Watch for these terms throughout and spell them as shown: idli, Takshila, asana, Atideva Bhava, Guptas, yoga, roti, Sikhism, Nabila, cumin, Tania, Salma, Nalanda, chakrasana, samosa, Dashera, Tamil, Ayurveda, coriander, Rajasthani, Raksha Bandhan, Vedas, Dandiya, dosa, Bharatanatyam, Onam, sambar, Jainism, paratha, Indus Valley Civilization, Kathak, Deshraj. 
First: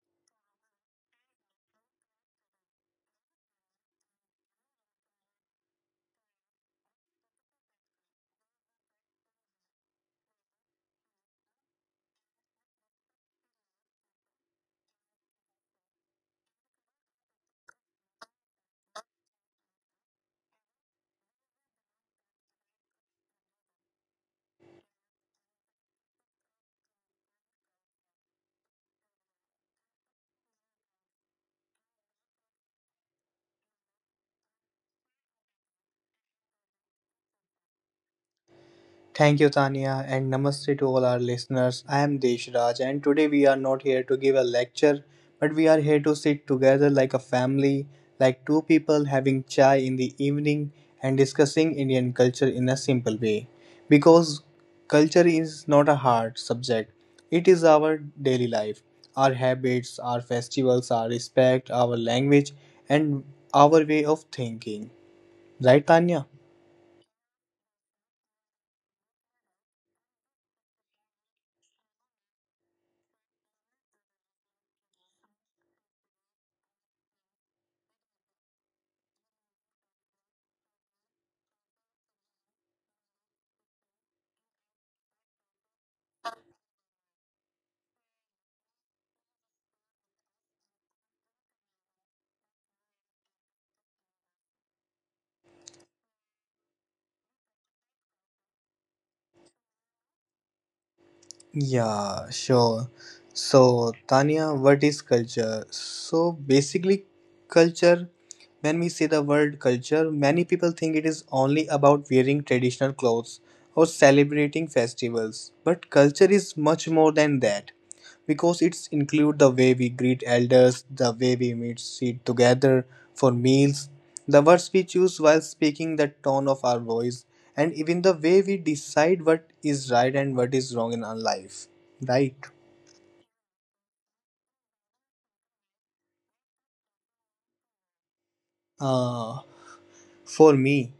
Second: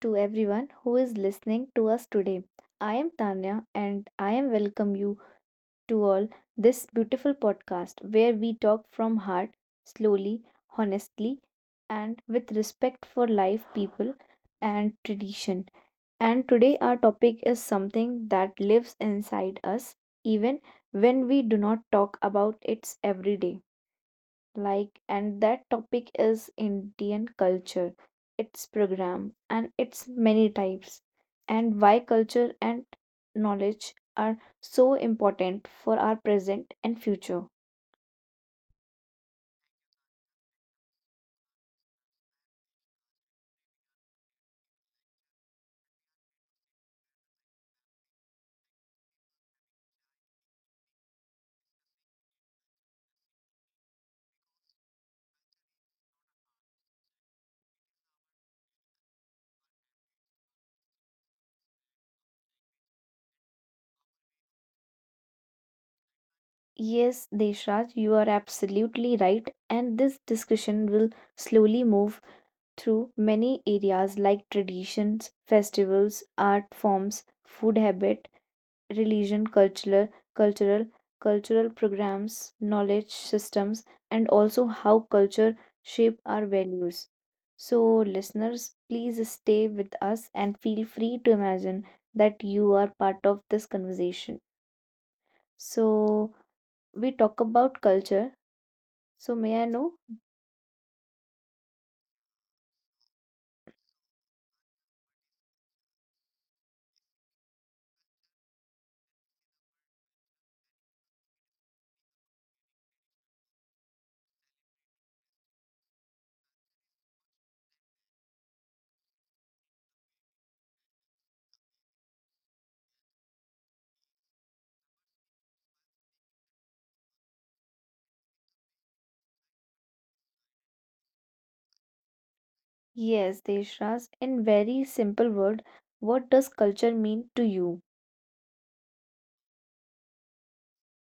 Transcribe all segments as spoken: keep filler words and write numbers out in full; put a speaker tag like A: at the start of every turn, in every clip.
A: to everyone who is listening to us today. I am Tanya and I am welcome you to all this beautiful podcast where we talk from heart, slowly, honestly and with respect for life, people and tradition. And today our topic is something that lives inside us even when we do not talk about it every day, like, and that topic is Indian culture, its program and its many types, and why culture and knowledge are so important for our present and future.
B: Thank you, Tania, and namaste to all our listeners. I am Deshraj, and today we are not here to give a lecture, but we are here to sit together like a family, like two people having chai in the evening and discussing Indian culture in a simple way. Because culture is not a hard subject, it is our daily life, our habits, our festivals, our respect, our language, and our way of thinking. Right, Tanya?
A: Yes, Deshraj, you are absolutely right, and this discussion will slowly move through many areas like traditions, festivals, art forms, food habits, religion, cultural, cultural, cultural programs, knowledge systems, and also how culture shape our values. So, listeners, please stay with us and feel free to imagine that you are part of this conversation. So, we talk about culture. So, may I know?
B: Yeah, sure. So, Tanya, what is culture? So, basically, culture, when we say the word culture, many people think it is only about wearing traditional clothes or celebrating festivals. But culture is much more than that because it's include the way we greet elders, the way we meet sit together for meals, the words we choose while speaking, the tone of our voice, and even the way we decide what is right and what is wrong in our life. Right?
A: Yes, Deshraj, in very simple word, what does culture mean to you?
B: Uh, for me,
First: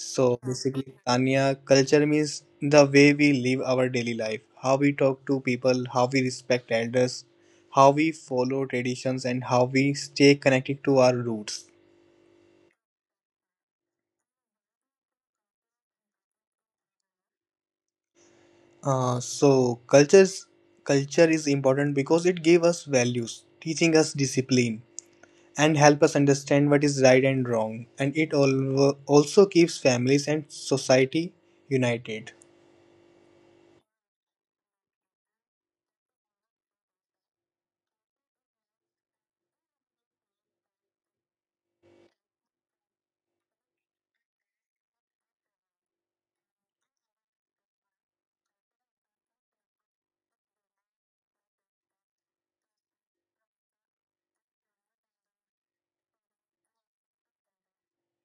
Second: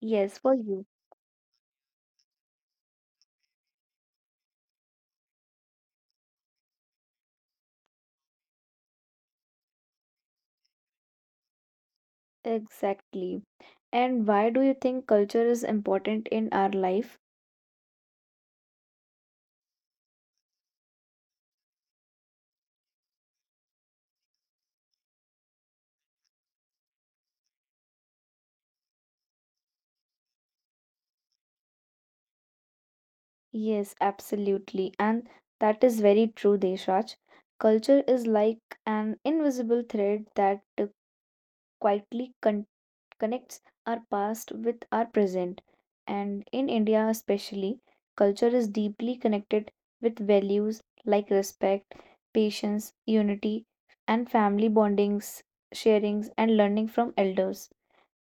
A: Yes, for you.
B: basically, Tanya, culture means the way we live our daily life, how we talk to people, how we respect elders, how we follow traditions, and how we stay connected to our roots.
A: Exactly. And why do you think culture is important in our life?
B: Uh, so cultures culture is important because it gave us values, teaching us discipline and help us understand what is right and wrong, and it al- also keeps families and society united.
A: Yes, absolutely. And that is very true, Deshraj. Culture is like an invisible thread that uh, quietly con- connects our past with our present. And in India, especially, culture is deeply connected with values like respect, patience, unity, and family bondings, sharings, and learning from elders.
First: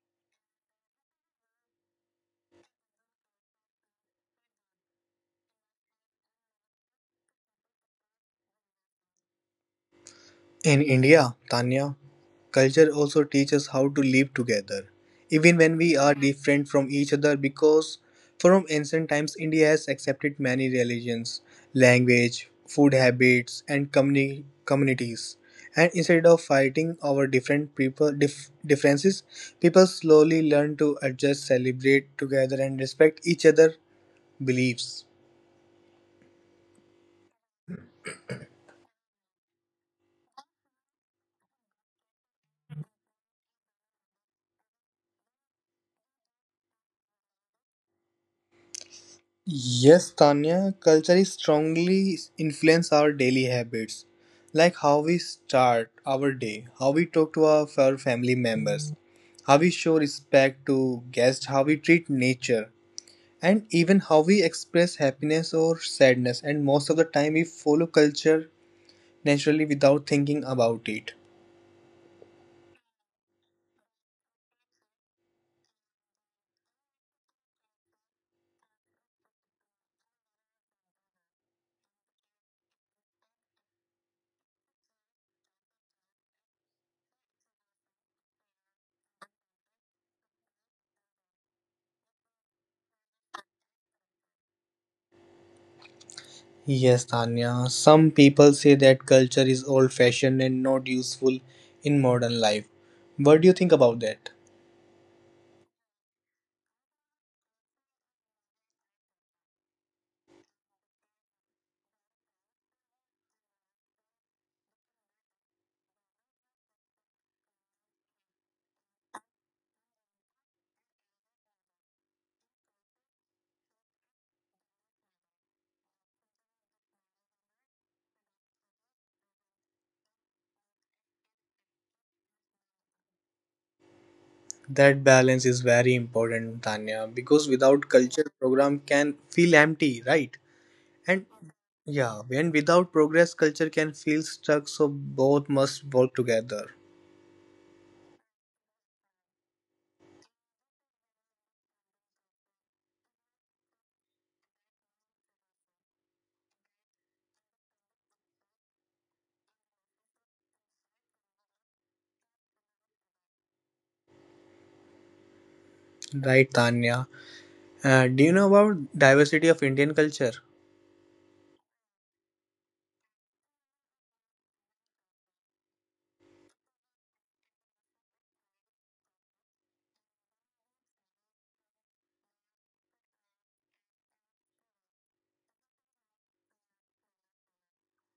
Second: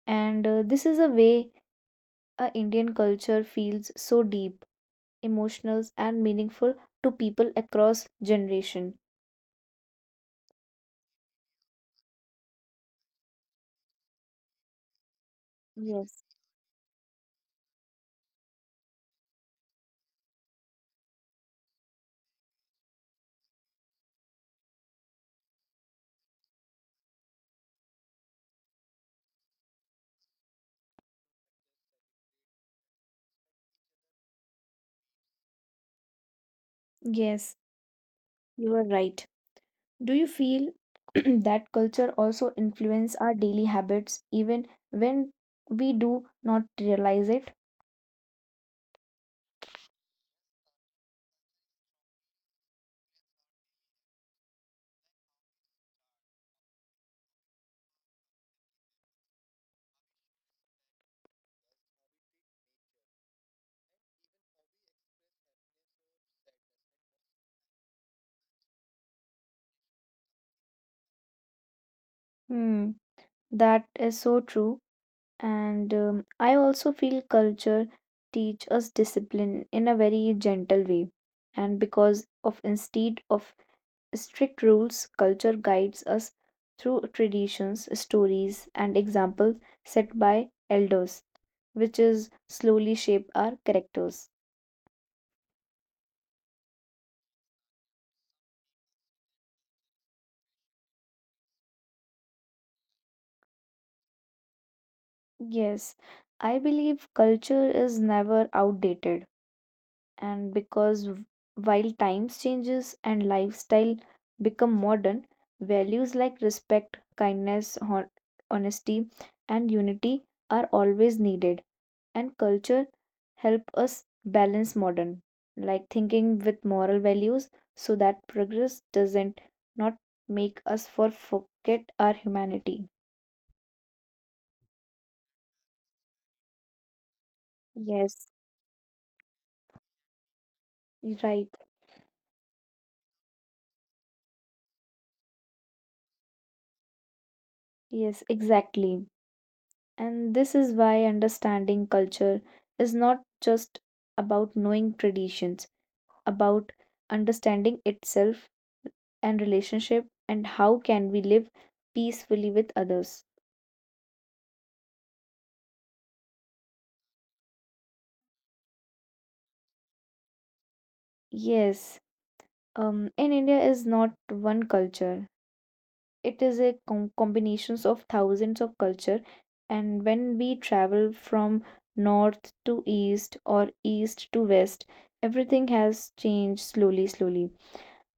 A: And uh, this is a way uh, Indian culture feels so deep, emotional, and meaningful to people across generation.
B: In India, Tanya, culture also teaches how to live together, even when we
A: Yes,
B: are different from each other, because from ancient times, India has accepted many religions, language, food habits, and communi- communities. And instead of fighting our different people dif- differences, people slowly learn to adjust, celebrate together, and respect each other's beliefs.
A: Yes, you are right. Do you feel that culture also influence our daily habits even when we do not realize it?
B: Yes, Tanya, culture is strongly influence our daily habits, like how we start our day, how we talk to our, our family members, how we show respect to guests, how we treat nature, and even how we express happiness or sadness. And most of the time, we follow culture naturally without thinking about it.
A: Hmm, that is so true. And um, I also feel culture teach us discipline in a very gentle way. And because of instead of strict rules, culture guides us through traditions, stories, and examples set by elders, which is slowly shape our characters.
B: Yes, Tanya, some people say that culture is old fashioned and not useful in modern life. What do you think about that?
A: Yes, I believe culture is never outdated, and because w- while times changes and lifestyle become modern, values like respect, kindness, hon- honesty, and unity are always needed and culture help us balance modern like thinking with moral values so that progress doesn't not make us for forget our humanity.
B: That balance is very important, Tanya, because without culture,
A: Yes,
B: program can feel empty, right? And
A: right.
B: yeah, when without progress, culture can feel stuck. So both must work together,
A: Yes, exactly. And this is why understanding culture is not just about knowing traditions, about understanding itself and relationship, and how can we live peacefully with others.
B: right, Tanya? Uh, do you know about diversity of Indian culture?
A: Yes. Um, in India is not one culture. It is a com- combinations of thousands of culture, and when we travel from north to east or east to west, everything has changed slowly, slowly,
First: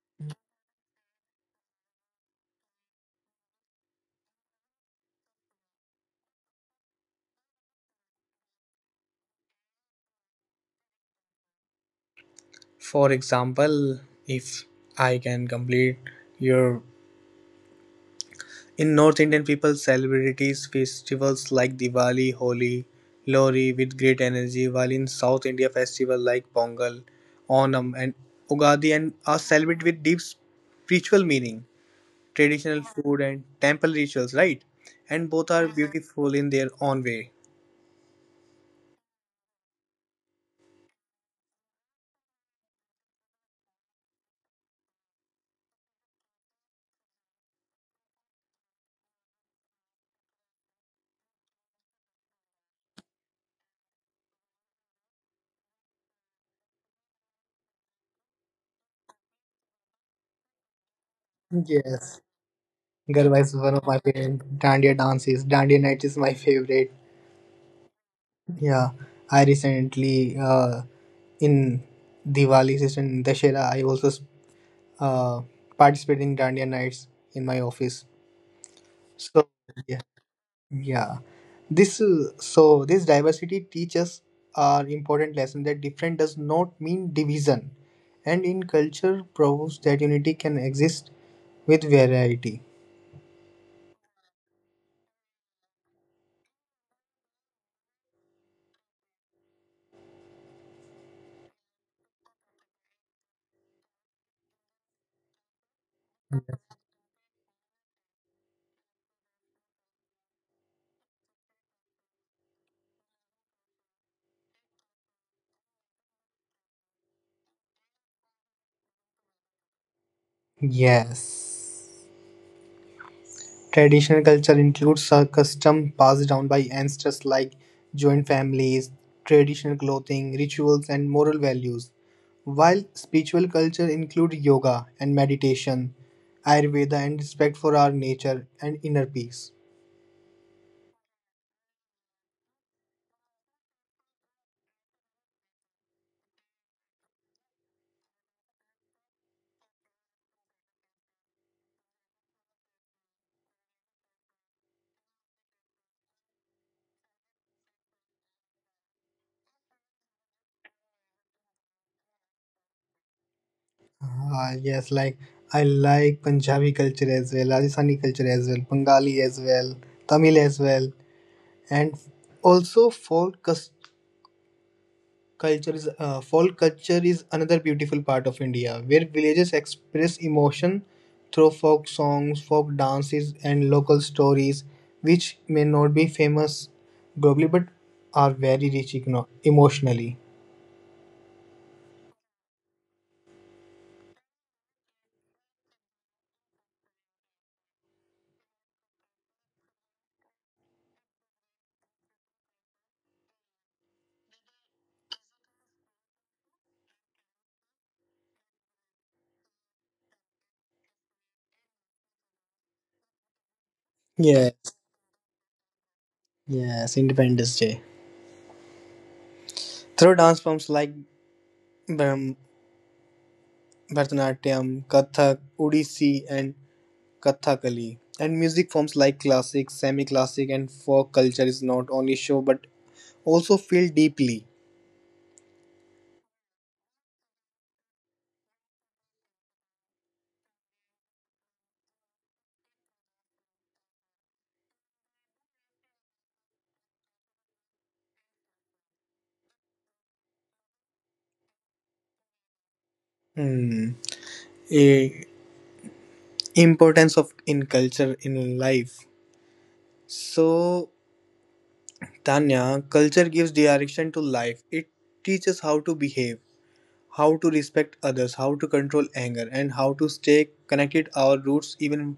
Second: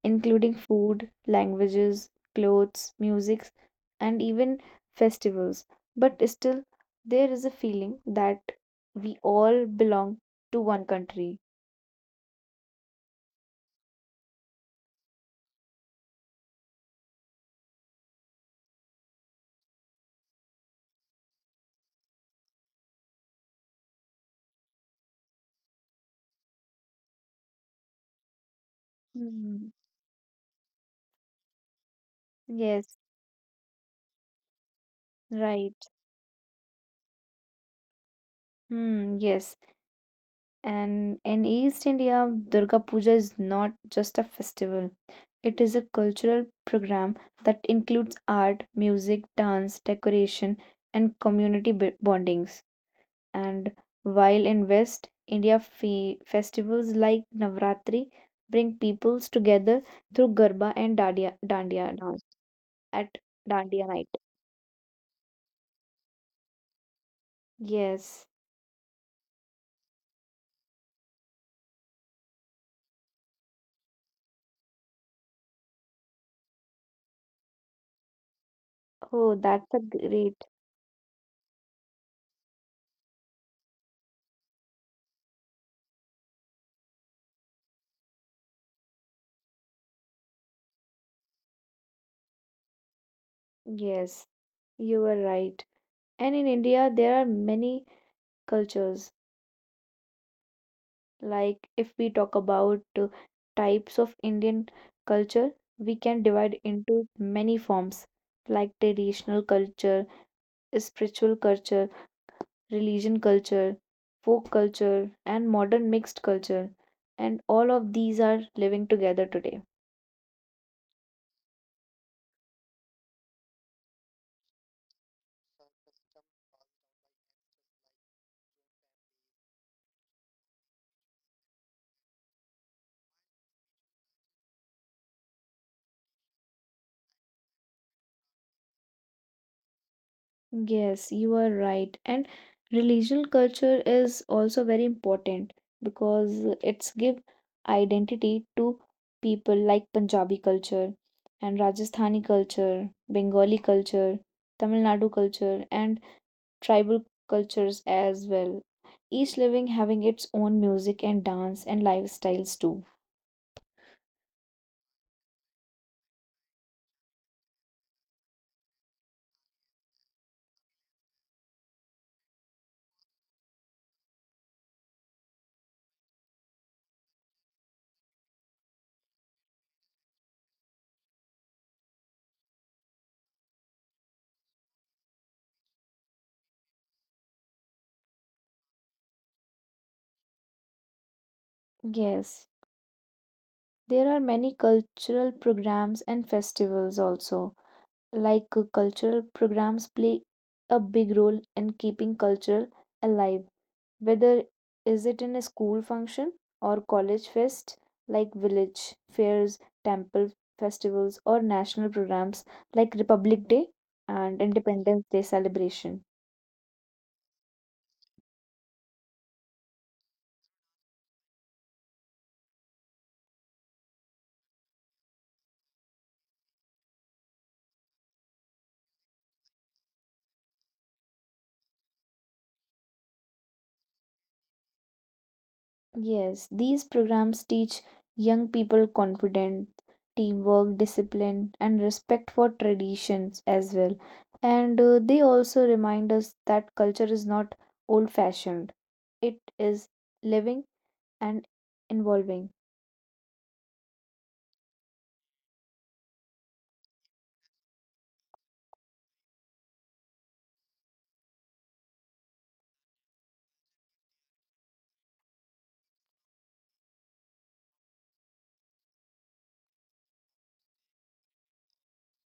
A: including food, languages, clothes, music, and even festivals. But still, there is a feeling that we all belong to one country.
B: For example, if I can complete your In North Indian people celebrate festivals like Diwali, Holi, Lohri with great energy, while in South India festivals like Pongal, Onam and Ugadi and are
A: Hmm.
B: celebrated with deep spiritual meaning, traditional
A: Yes,
B: food and temple rituals, right? And both are
A: right.
B: beautiful in their own way.
A: Hmm, yes. And in East India, Durga Puja is not just a festival, it is a cultural program that includes art, music, dance, decoration, and community b- bondings. And while in West India, fe- festivals like Navratri bring peoples together through Garba and Dandiya, dandiya
B: Yes,
A: dance at
B: Garba is one
A: Dandiya
B: of my
A: night.
B: favorite Dandiya dances. Dandiya night is my favorite.
A: Yes.
B: Yeah, I recently uh, in Diwali season in Dashera, I also s- uh, participate in Dandiya nights in my office.
A: Oh,
B: So
A: that's a
B: yeah,
A: great.
B: yeah. This uh, so this diversity teaches our important lesson that different does not mean division, and in culture proves that unity can exist with variety.
A: Yes, you were right. And in India, there are many cultures. Like if we talk about uh, types of Indian culture, we can divide into many forms like traditional culture, spiritual culture, religion culture, folk culture, and modern mixed culture. And all of these are living together today.
B: Yes. Traditional culture includes a custom passed down by ancestors like joint families, traditional clothing, rituals, and moral values. While spiritual culture includes yoga and meditation, Ayurveda and respect for our nature and inner peace.
A: Yes, you are right. And relational culture is also very important because it's give identity to people like Punjabi culture and Rajasthani culture, Bengali culture, Tamil Nadu culture, and tribal cultures as well. Each living having its own music and dance and lifestyles too.
B: Ah, yes, like I like Punjabi culture as well, Rajasthani culture as well, Bengali as well, Tamil as well, and also folk cus- culture is uh, folk culture is another beautiful part of India where villages express emotion through folk songs, folk dances, and local stories, which may not be famous globally but are very rich igno- emotionally.
A: Yes, there are many cultural programs and festivals also, like uh, cultural programs play a big role in keeping culture alive, whether is it in a school function or college fest, like village fairs, temple festivals, or national programs like Republic Day and
B: Yes,
A: Independence Day celebration.
B: yes, Independence Day. Through dance forms like Bharam- Bharatanatyam, Kathak, Odissi, and Kathakali, and music forms like classic, semi classic, and folk culture is not only show but also feel deeply.
A: Yes, these programs teach young people confidence, teamwork, discipline, and respect for traditions as well. And uh, they also remind us that culture is not old fashioned, it is living and evolving.
B: Hmm. Eh, importance of in culture in life. So, Tanya, culture gives direction to life. It teaches how to behave, how to respect others, how to control anger, and how to stay connected our roots even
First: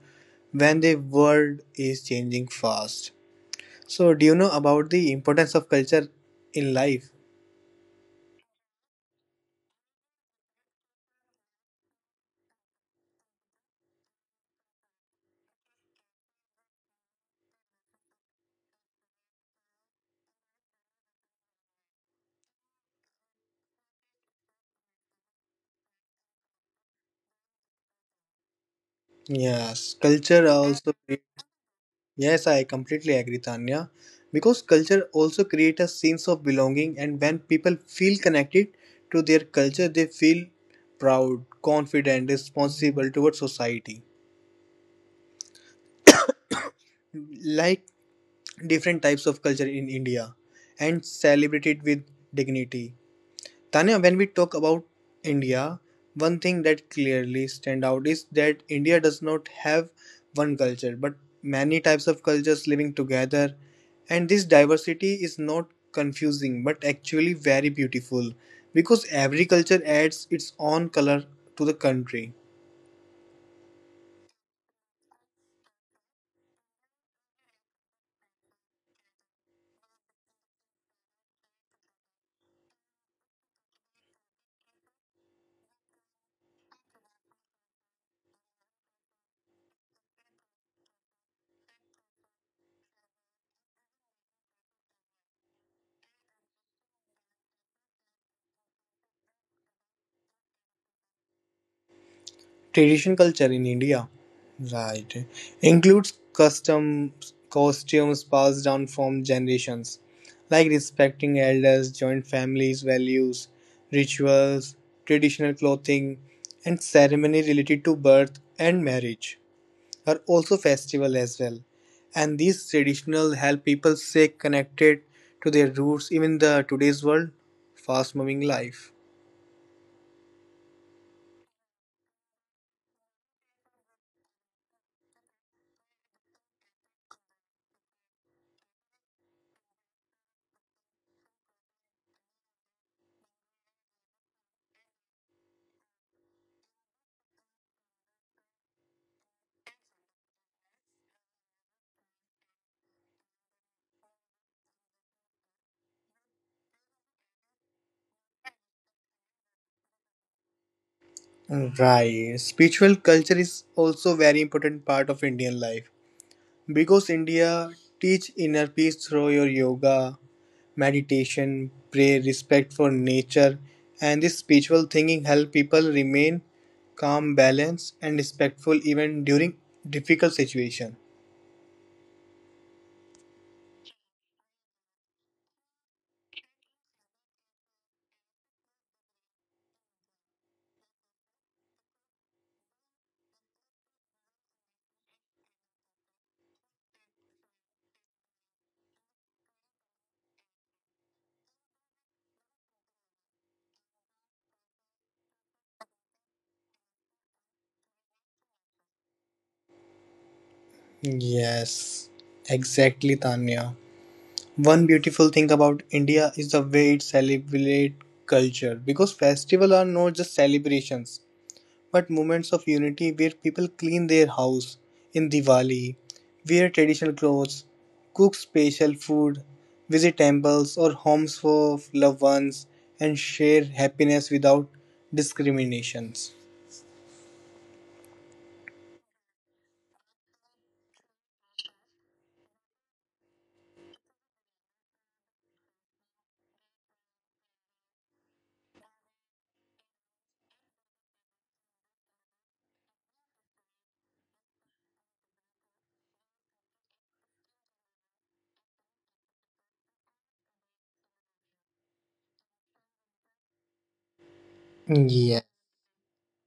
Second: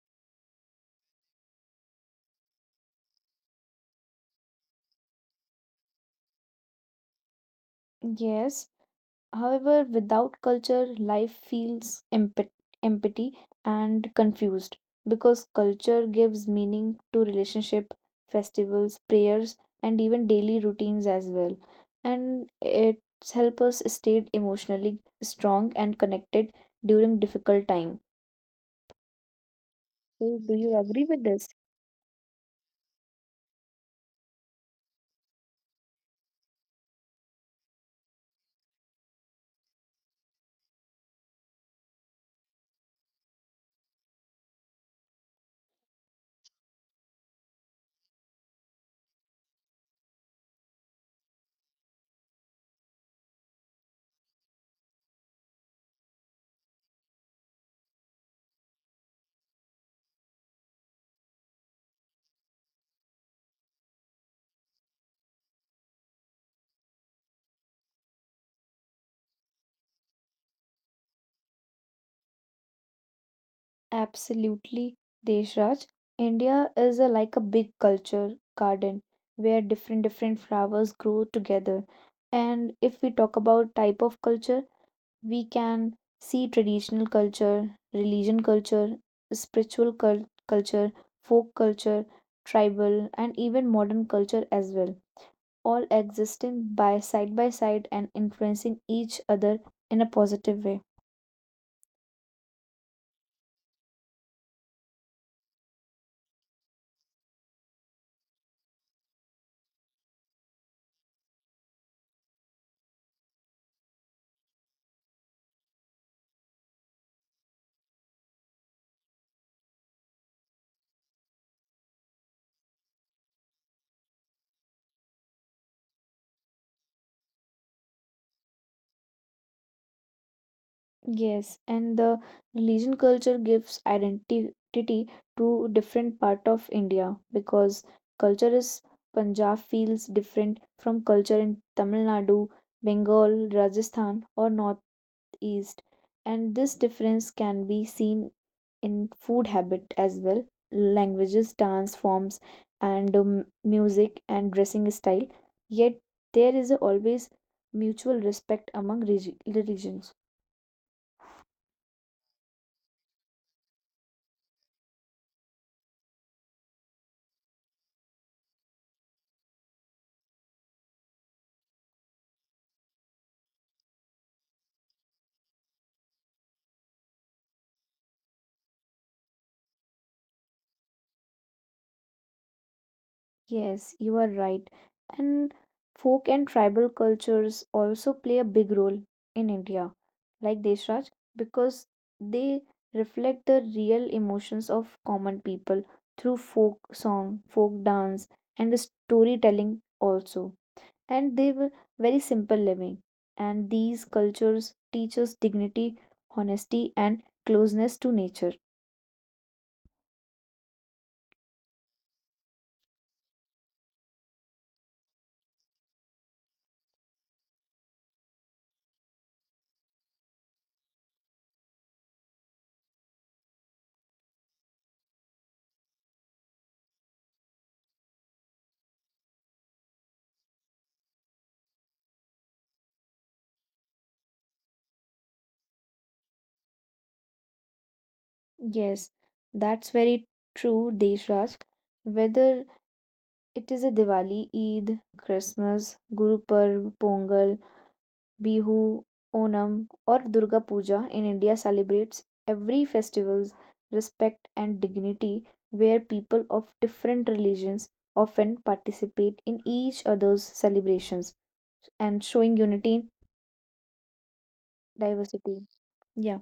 B: when the world is changing fast. So, do you know about the importance of culture in life?
A: Yes, however, without culture, life feels empty, empty and confused because culture gives meaning to relationship, festivals, prayers, and even daily routines as well. And it helps us stay emotionally strong and connected during difficult time.
B: Yes,
A: So,
B: culture
A: do you
B: also.
A: agree with this?
B: Yes, I completely agree, Tanya. Because culture also creates a sense of belonging, and when people feel connected to their culture, they feel proud, confident, responsible towards society. Like different types of culture in India, and celebrate it with dignity. Tanya, when we talk about India, one thing that clearly stand out is that India does not have one culture, but many types of cultures living together. And this diversity is not confusing, but actually very beautiful because every culture adds its own color to the country.
A: Absolutely, Deshraj. India is a, like a big culture garden where different different flowers grow together. And if we talk about type of culture, we can see traditional culture, religion culture, spiritual cul- culture, folk culture, tribal, and even modern culture as well, all existing by side by side and influencing each other in a positive way.
B: Tradition culture in India, right, includes customs, costumes passed down from generations, like respecting elders, joint families, values, rituals, traditional clothing, and ceremony related to birth and marriage are also festival as well. And these traditional help people stay connected to their roots, even the today's world, fast moving life.
A: Yes, and the religion culture gives identity to different part of India because culture is Punjab feels different from culture in Tamil Nadu, Bengal, Rajasthan, or Northeast. And this difference can be seen in food habit as well, languages, dance forms, and um, music and dressing style. Yet there is always mutual respect among regi- religions.
B: Right. Spiritual culture is also very important part of Indian life because India teach inner peace through your yoga, meditation, prayer, respect for nature, and this spiritual thinking help people remain calm, balanced, and respectful even during difficult situation.
A: Yes, you are right. And folk and tribal cultures also play a big role in India, like Deshraj, because they reflect the real emotions of common people through folk song, folk dance, and storytelling also. And they were very simple living. And these cultures teach us dignity, honesty, and closeness to nature.
B: Yes, exactly, Tanya. One beautiful thing about India is the way it celebrate culture because festival are not just celebrations, but moments of unity where people clean their house in Diwali, wear traditional clothes, cook special food, visit temples or homes for loved ones, and share happiness without discriminations.
A: Yes, that's very true, Deshraj. Whether It is a Diwali, Eid, Christmas, Guru Parv, Pongal, Bihu, Onam, or Durga Puja, in India celebrates every festival's respect and dignity where people of different religions often participate in each other's celebrations and showing unity in
B: Yeah.
A: diversity. Yeah,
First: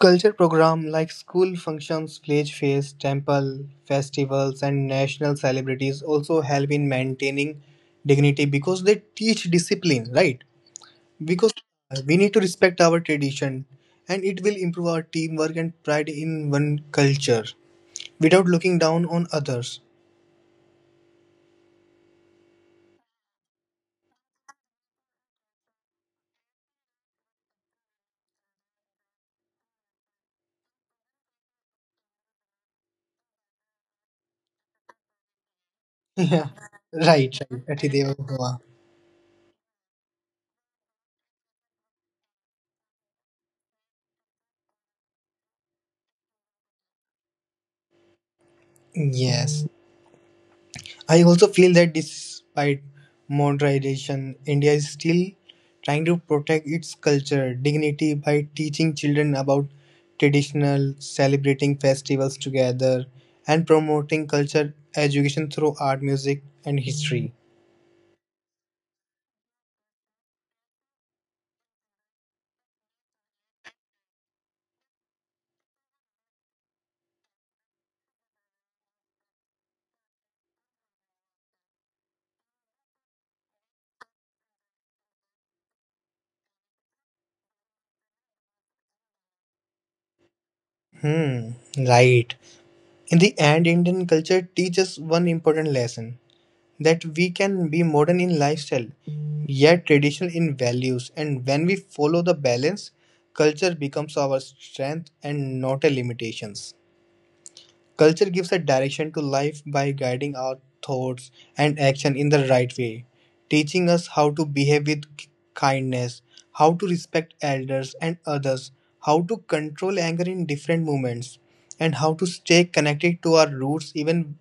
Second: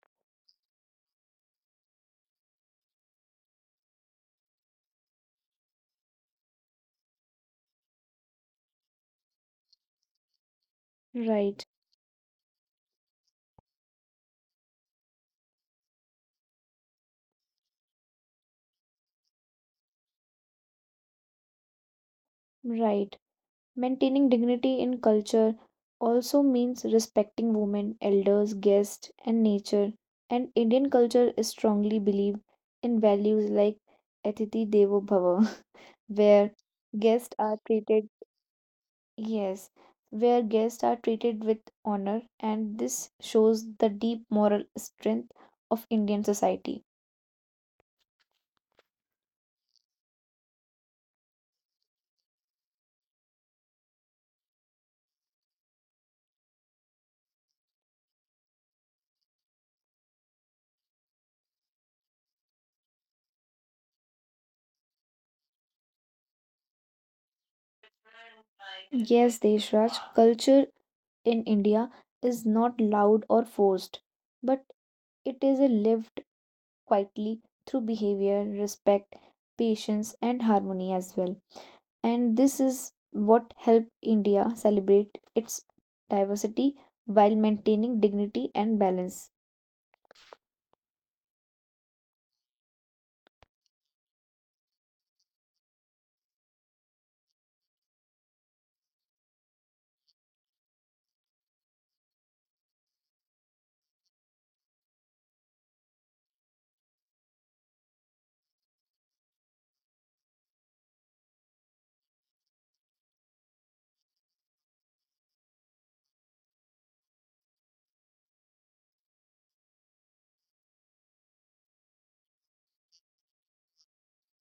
B: Culture program like school functions, village fairs, temple festivals, and national celebrities also help in maintaining dignity because they teach discipline, right? Because
A: right,
B: uh, we need to respect our tradition and it will improve our teamwork and pride in one culture without looking down on others.
A: right. Maintaining dignity in culture also means respecting women, elders, guests, and nature. And Indian culture is strongly believed in values like "Atithi Devo Bhava,"
B: Yeah,
A: where guests
B: right
A: are
B: right
A: treated,
B: Atideva Bhava.
A: yes, where guests are treated with honor, and this shows the deep moral strength of Indian society.
B: Yes, I also feel that despite modernization, India is still trying to protect its culture dignity by teaching children about traditional celebrating festivals together and promoting culture education through art, music and history.
A: Yes, Deshraj, culture in India is not loud or forced, but it is a lived quietly through behavior, respect, patience, and harmony as well. And this is what helped India celebrate its diversity while maintaining dignity and balance.
B: Hmm, right. In the end, Indian culture teaches one important lesson that we can be modern in lifestyle, yet traditional in values. And when we follow the balance, culture becomes our strength and not a limitations. Culture gives a direction to life by guiding our thoughts and action in the right way, teaching us how to behave with k- kindness, how to respect elders and others, how to control anger in different moments, and how to stay connected to our roots even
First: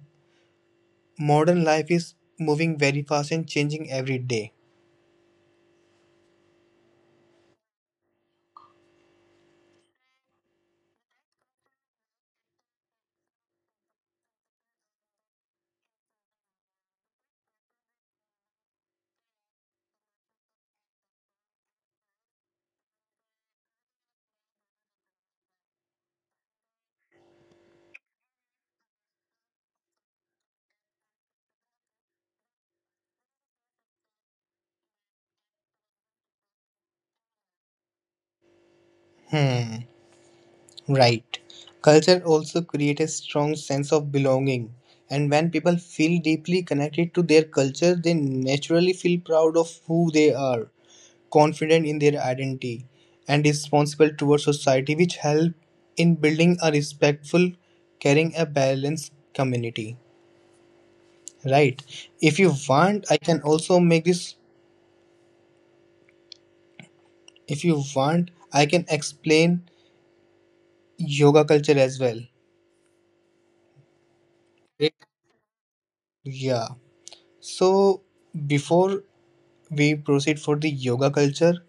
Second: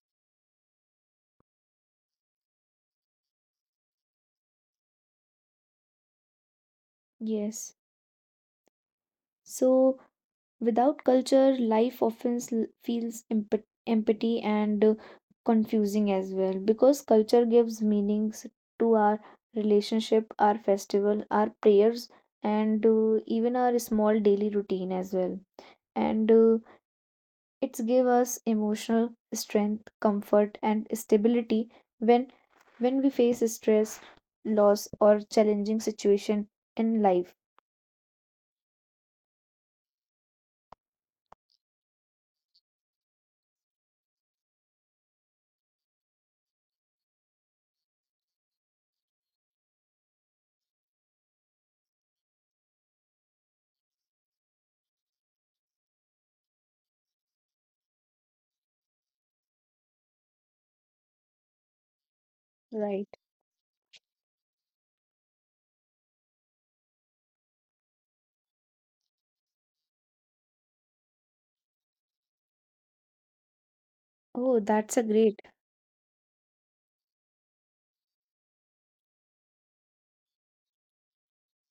B: modern life is moving very fast and changing every day.
A: Yes. So, without culture, life often s- feels empty, empty and uh, confusing as well because culture gives meanings to our relationship, our festival, our prayers, and uh, even our small daily routine as well. And uh, It's give us emotional strength, comfort and stability when when we face stress, loss or challenging situation in life.
B: Hmm. Right. Culture also creates a strong sense of belonging. And when people feel deeply connected to their culture, they naturally feel proud of who they are, confident in their identity, and responsible towards society, which help in building a respectful, caring, a balanced community. Right. If you
A: Right.
B: want, I can also make this. If you want, I can explain yoga culture as well.
A: Oh, that's a great.
B: Yeah. So before we proceed for the yoga culture.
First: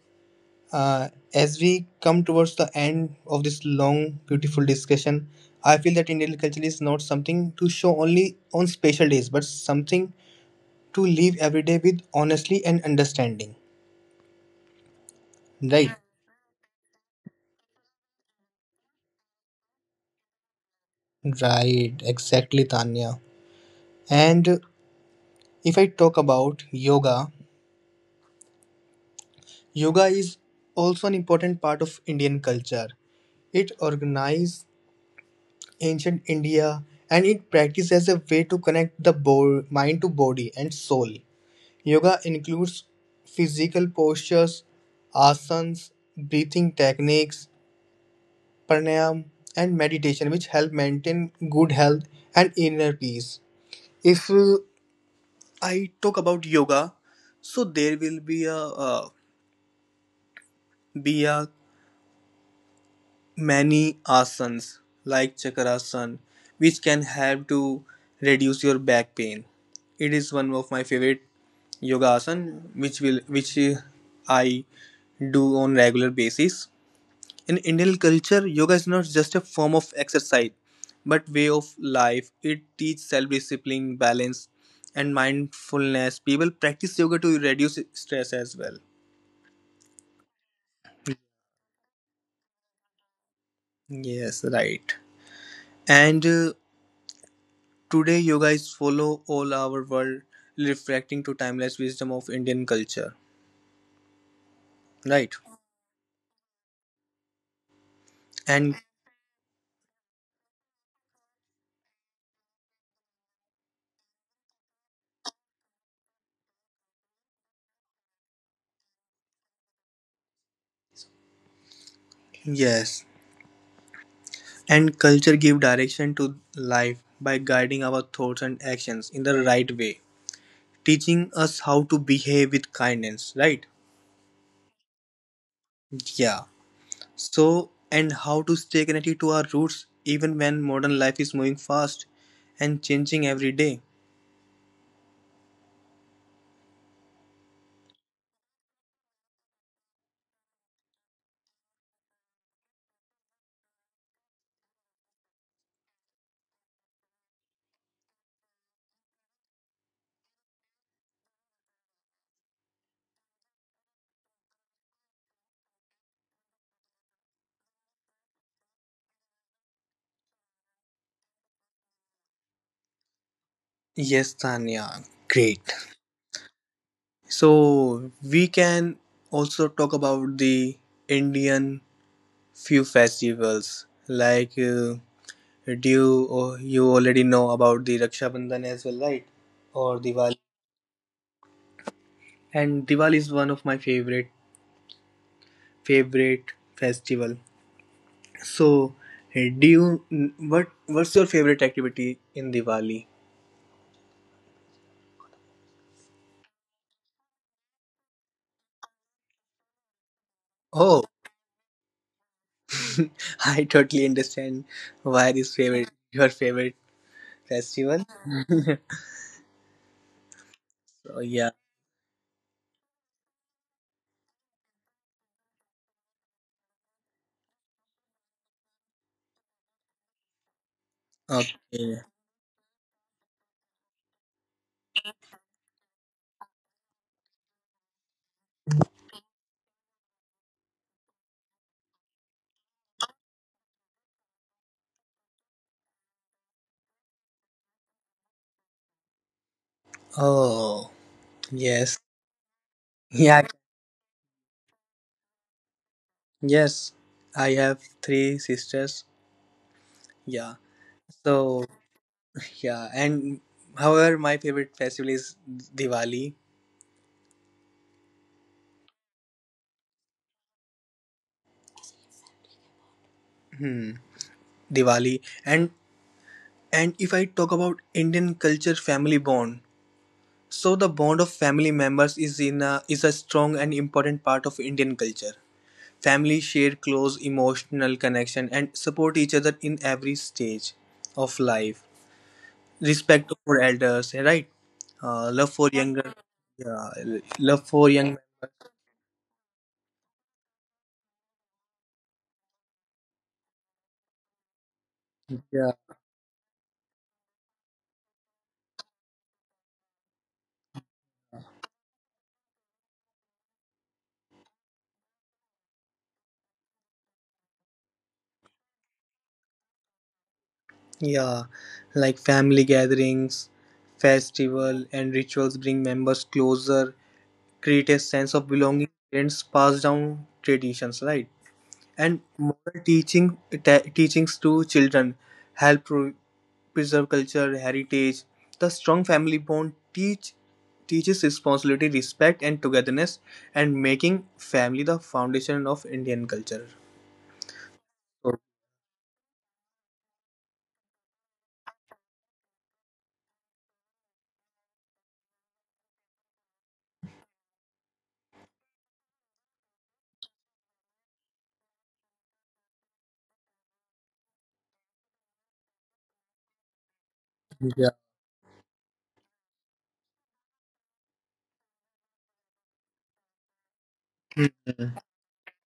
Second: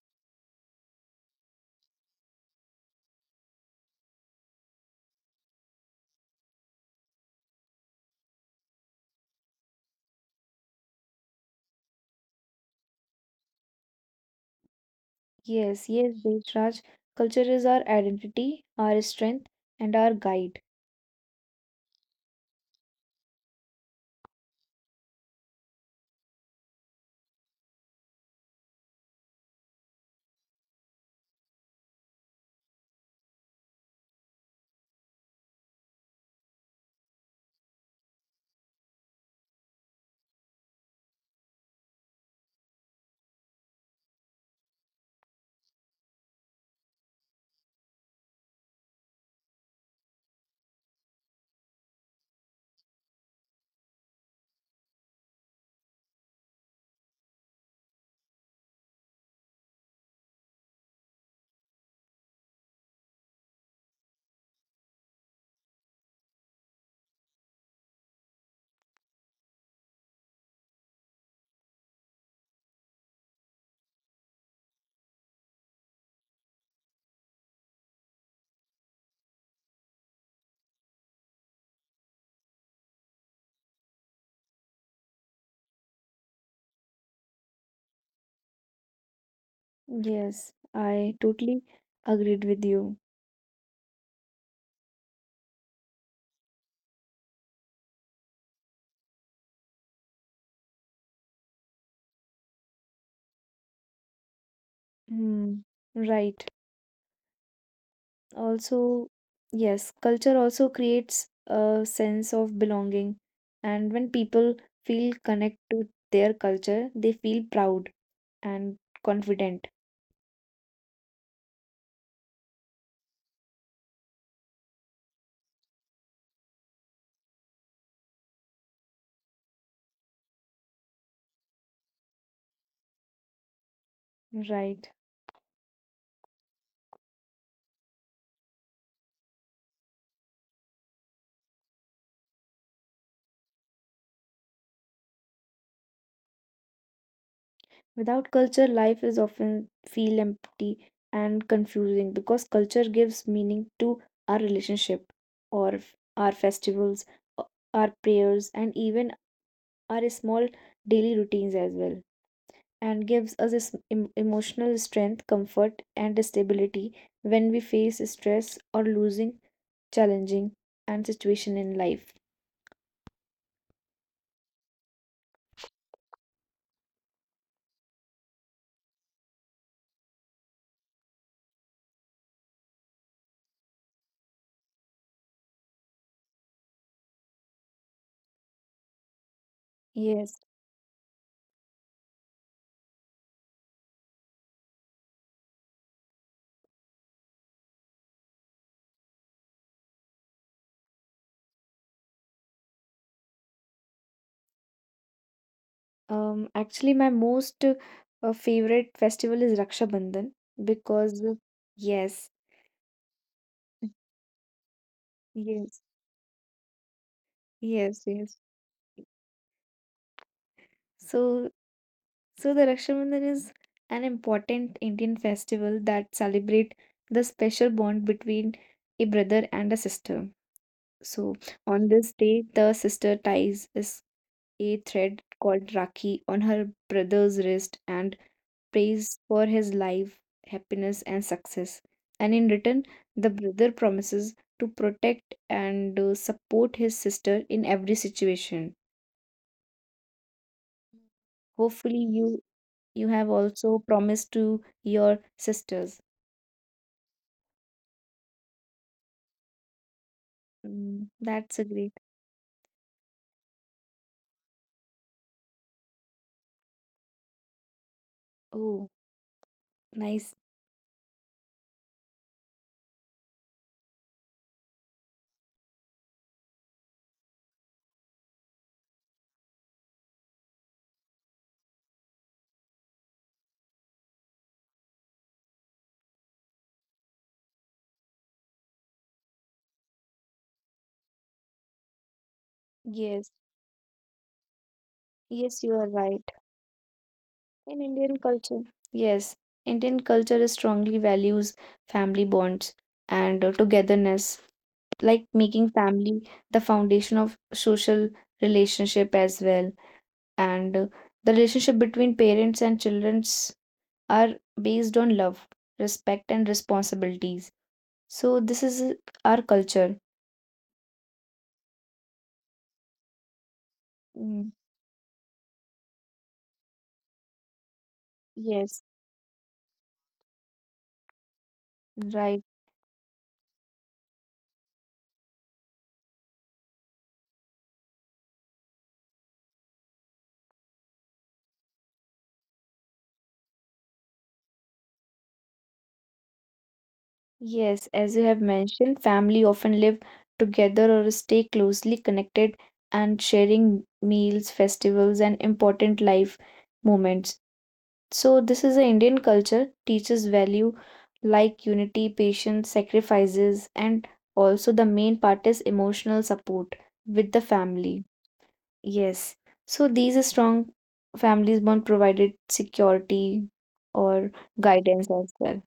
B: Uh, as we come towards the end of this long, beautiful discussion, I feel that Indian culture is not something to show only on special days, but something to live every day with honestly and understanding.
A: Yes,
B: Right?
A: yes, Raj. Culture is our identity, our strength, and our guide.
B: Right, exactly, Tanya. And if I talk about yoga, yoga is also an important part of Indian culture. It organizes ancient India, and it practiced as a way to connect the bo- mind to body and soul. Yoga includes physical postures, asanas, breathing techniques, pranayam, and meditation, which help maintain good health and inner peace. If uh, I talk about yoga, so there will be a uh, be a many asanas like chakrasana which can help to reduce your back pain. It is one of my favorite yoga asana which will which uh, I do on regular basis. In Indian culture, yoga is not just a form of exercise but way of life. It teaches self discipline, balance and mindfulness. People practice yoga to reduce stress as well.
A: Yes, I totally agreed with you.
B: Yes, right. and uh, Today you guys follow all our world reflecting to timeless wisdom of Indian culture, right?
A: Hmm, right.
B: And
A: Also, yes, culture also creates a sense of belonging. And when people feel connect to their culture, they feel proud and confident.
B: yes, and culture give direction to life by guiding our thoughts and actions in the right way, teaching us how to behave with kindness, right?
A: Right.
B: Yeah. So and how to stay connected to our roots even when modern life is moving fast and changing every day.
A: Without culture, life is often feel empty and confusing because culture gives meaning to our relationship or f- our festivals, o- our prayers, and even our small daily routines as well. And gives us this em- emotional strength, comfort, and stability when we face stress or losing challenging and situation in life.
B: Yes, Tanya. Great. So we can also talk about the Indian few festivals like uh, do you, or you already know about the Raksha Bandhan as well, right? Or Diwali.
A: Yes,
B: And Diwali is one of my favorite favorite festival. So uh, do you n- what what's your favorite activity in Diwali?
A: um, actually, my most uh, uh, favorite festival is Raksha Bandhan
B: Oh,
A: because uh, yes,
B: I totally understand why this
A: yes,
B: favorite your favorite festival.
A: yes, yes.
B: So yeah,
A: So, so the Raksha Bandhan is an important Indian festival that celebrate the special bond between a brother and a sister. So on
B: okay.
A: this day, the sister ties is a thread called Rakhi on her brother's wrist and prays for his life, happiness, and success. And in return, the brother promises to protect and uh, support his sister in every situation.
B: Oh.
A: Hopefully,
B: Yes.
A: you you have
B: Yeah.
A: also promised to your sisters.
B: Yes. I have three sisters. Yeah.
A: Mm, that's a
B: So
A: great.
B: yeah, and however, my favorite festival is Diwali.
A: Oh, nice.
B: Hmm. Diwali. And and if I talk about Indian culture, family bond. So the bond of family members is in a, is a strong and important part of Indian culture. Families share close emotional connection and support each other in every stage of life,
A: Yes,
B: respect for elders, eh, right, uh, love
A: yes,
B: for
A: you are
B: younger,
A: right,
B: yeah, love
A: in
B: for
A: Indian
B: young,
A: culture. Yes, Indian culture is strongly values family bonds and uh, togetherness, like making
B: yeah,
A: family the foundation of social relationship as well. And uh, the relationship between parents and childrens are based on love, respect, and responsibilities. So this is uh, our culture.
B: yeah, like family gatherings,
A: Mm,
B: festival and rituals bring members closer, create a sense of
A: yes,
B: belonging and pass down traditions, right, and
A: right?
B: moral teaching, te- teachings to children, help pro- preserve culture, heritage. The strong family bond teach teaches responsibility, respect, and togetherness, and making family the foundation of Indian culture.
A: Yes, as you
B: So,
A: have mentioned, family often live together or stay closely connected and sharing meals, festivals, and important life moments. So, this is a Indian culture teaches value like unity, patience, sacrifices, and also the main part is emotional support with the
B: yeah.
A: family. Yes. So, these strong families bond provided security or
B: Mhm.
A: guidance as well.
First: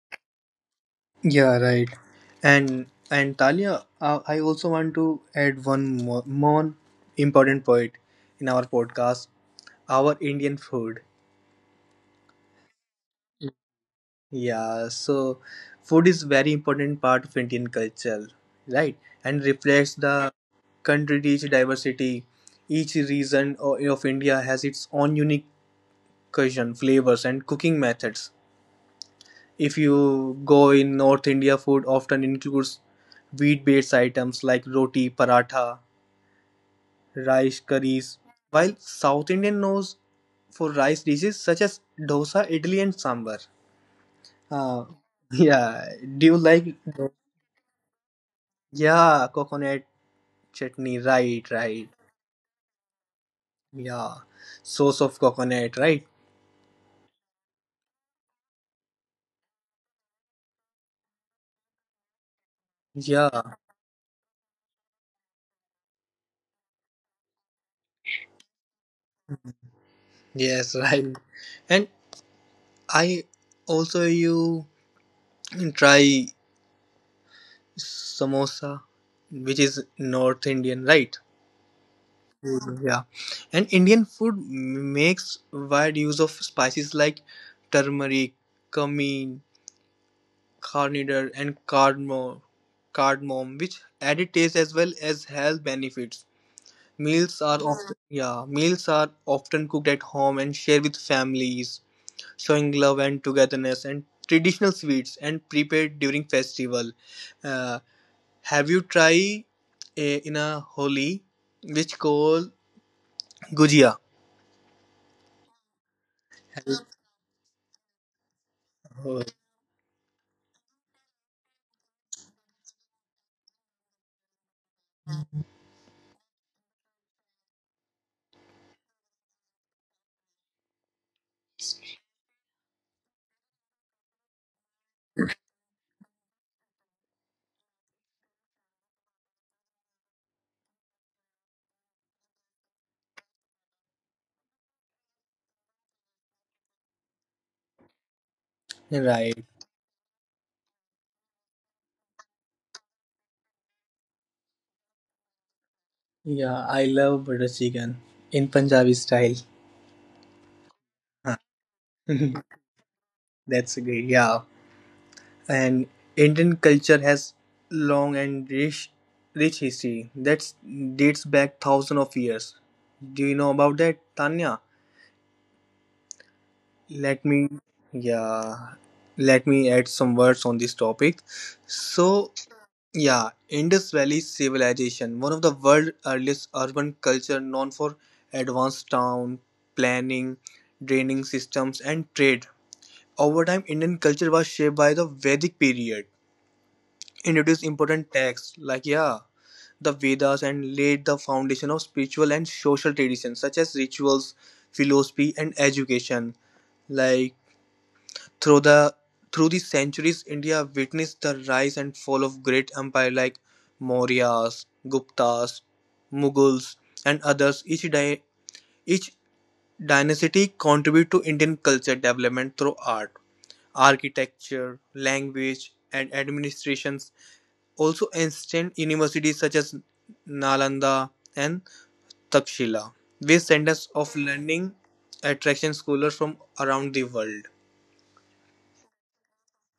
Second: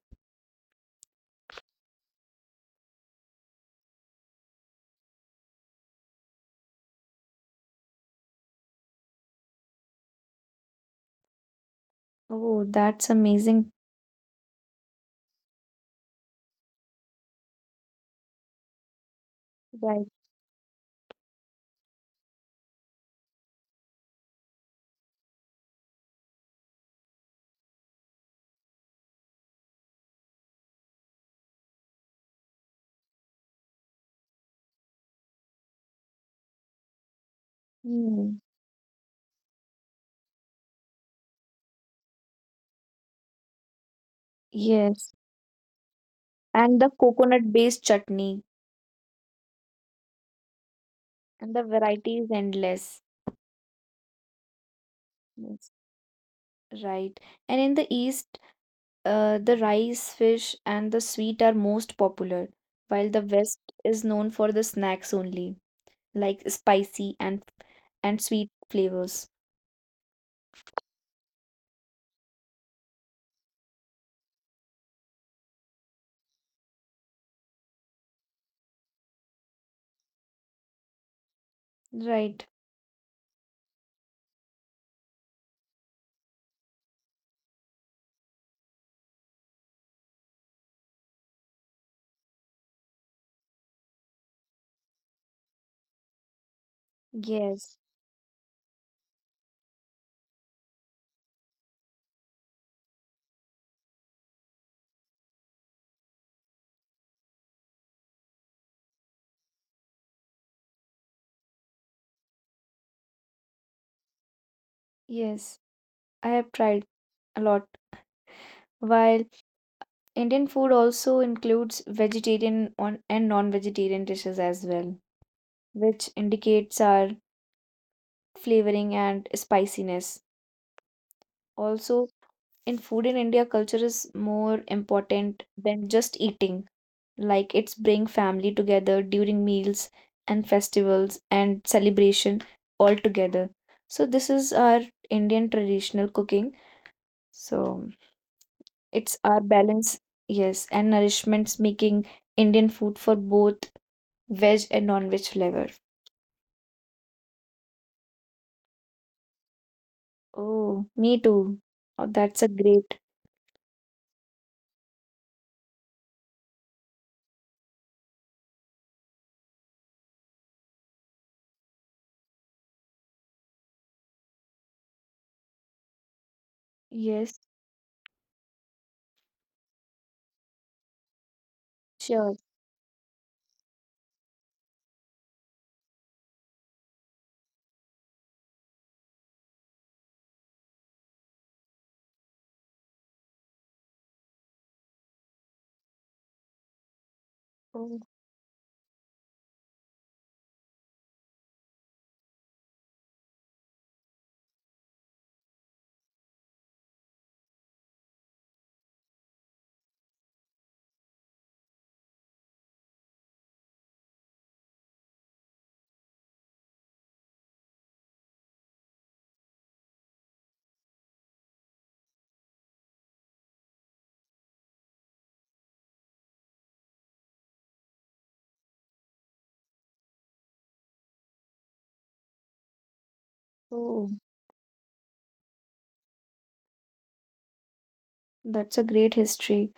B: Yeah, right. And and Talia, uh, I also want to add one more, more important point in our podcast: our Indian food.
A: Oh, that's amazing.
B: Yeah, so food is very important part of Indian culture, right? And reflects
A: Right.
B: the country's diversity. Each region o- of India has its own unique cuisine, flavors, and cooking methods. If you go in North India, food often includes wheat-based items like roti, paratha, rice, curries.
A: Mm,
B: While South Indian knows for rice dishes such as dosa, idli, and sambar. Uh,
A: yes,
B: yeah, do you like?
A: and the coconut-based chutney
B: Yeah, coconut chutney, right,
A: and the
B: right.
A: variety is endless.
B: Yeah, sauce of
A: Yes,
B: coconut, right?
A: right. And in the East, uh, the rice, fish, and the sweet are most popular, while the
B: Yeah,
A: West is known for the snacks only, like spicy and and sweet flavors.
B: yes, right. And I also you try samosa, which is North Indian, right?
A: Right.
B: Mhm. Yeah, and Indian food m- makes wide use of spices like turmeric, cumin, coriander, and cardamom, cardamom, which added taste as well as health benefits. Meals are. Yeah.
A: Yes.
B: Often yeah, meals are often cooked at home and shared with families, showing love and togetherness, and traditional sweets and prepared during festival. Uh, have you tried a, in a holi which called gujia?
A: Yes. I have
B: Have you-
A: tried a lot.
B: Oh,
A: While Indian food also includes vegetarian on and non-vegetarian dishes as well, which indicates our flavoring and spiciness. Also, in food in India, culture is more important than just eating. Like it's bring family together during meals and festivals and celebration all together. So this is our Indian traditional cooking. So it's our
B: right.
A: balance, yes, and nourishments making Indian food for both veg and non-veg flavor.
B: Yeah, I love butter chicken in Punjabi style.
A: Oh, me
B: Huh.
A: too. Oh, that's a great.
B: That's great. Yeah. And Indian culture has long and rich, rich history that dates back thousands of years. Do you know about that, Tanya? Let
A: Yes,
B: me, yeah, let me add some words on this topic. So,
A: sure.
B: yeah, Indus Valley Civilization, one of the world's earliest urban culture known for advanced town planning, draining systems, and trade. Over time, Indian culture was shaped by the Vedic period, introduced
A: Oh,
B: important texts like, yeah, the Vedas, and laid the foundation of spiritual and social traditions such as rituals, philosophy, and education. Like through the through the centuries, India witnessed the rise and fall of great empire like Mauryas, Guptas, Mughals, and others. Each di- each dynasty contribute to Indian culture development through art, architecture, language, and administrations, also ancient universities such as Nalanda and Takshila, were centers
A: oh.
B: of learning, attracting scholars from around the world.
A: That's a great history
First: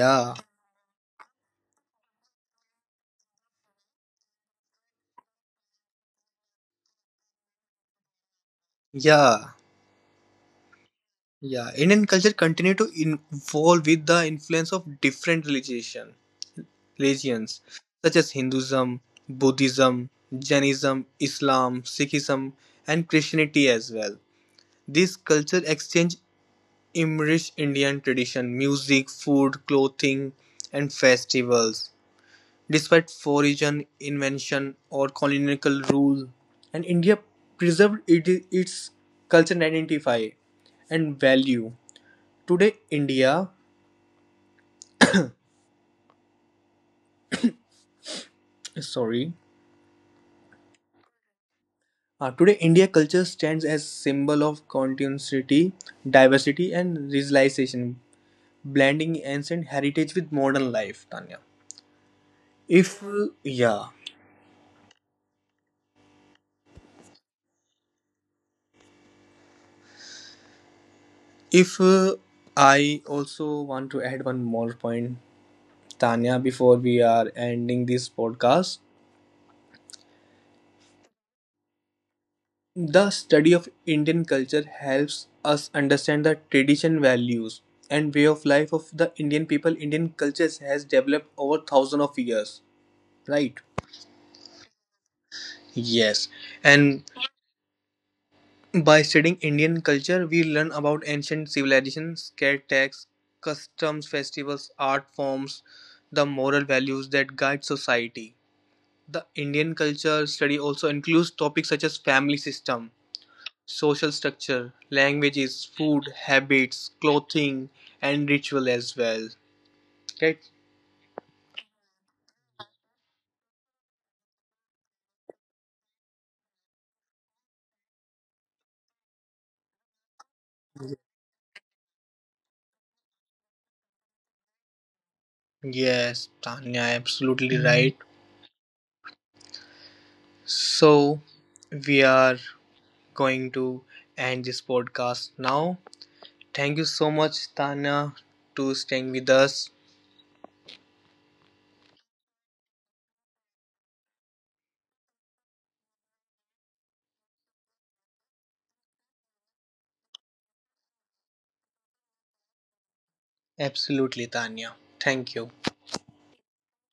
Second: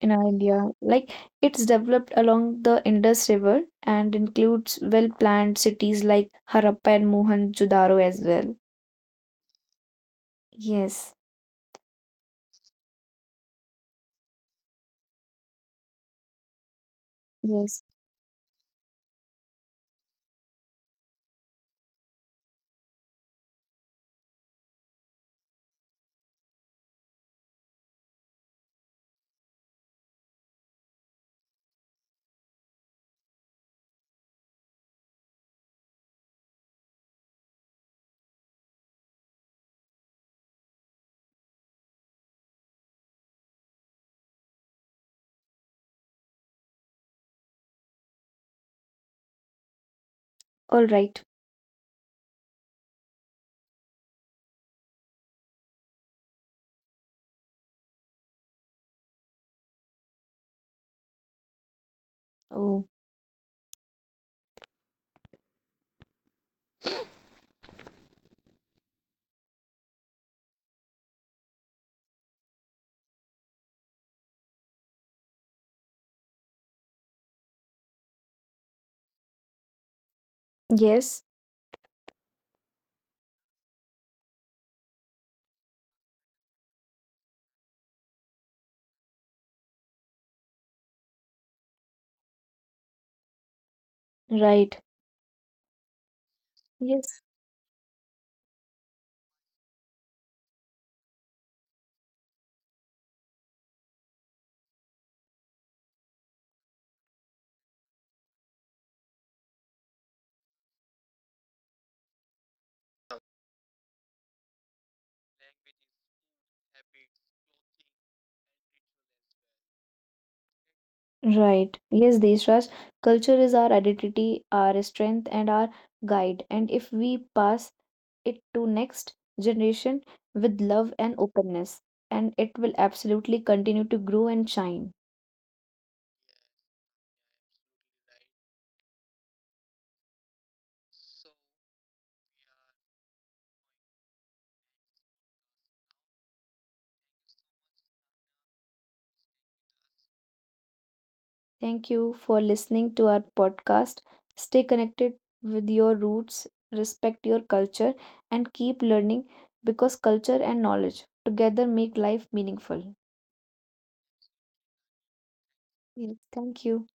A: in our India. Like it's developed along the Indus River and includes well-planned cities like Harappa and Mohenjo-daro as well.
B: yeah,
A: Yes,
B: yeah. Indian culture continued to evolve with the influence of different religion, religions
A: yes.
B: such as Hinduism, Buddhism, Jainism, Islam, Sikhism, and Christianity as well. This culture exchange in Indian tradition, music, food, clothing and festivals. Despite foreign invention or colonial rule, and India preserved it, its cultural identify and value. Today, India, sorry,
A: All right.
B: uh, today India culture stands as symbol of continuity, diversity, and realization, blending ancient heritage with modern life. Tanya,
A: Oh,
B: if yeah, if uh, I also want to add one more point, Tanya, before we are ending this podcast,
A: yes,
B: the study of Indian culture helps us understand the tradition, values, and way of life of the Indian people. Indian cultures has developed over thousands of years, right?
A: right.
B: Yes, and
A: Yes.
B: by studying Indian culture, we learn about ancient civilizations, caretaks, customs, festivals, art forms, the moral values that guide society. The Indian culture study also includes topics such as family system, social structure, languages, food, habits, clothing, and ritual as well. Right?
A: Right. Yes, Deshraj, culture is our identity, our strength, and our guide. And if we pass it to next generation with love and openness, and it will absolutely continue to grow and shine.
B: Yes, Tanya, absolutely right. So, we are going to end this podcast now. Thank you so much, Tanya, to staying with us.
A: Thank you for listening to our podcast. Stay connected with your roots, respect your culture, and keep learning because culture and knowledge together make life meaningful.
B: Absolutely, Tanya. Thank you.
A: Yes, thank you.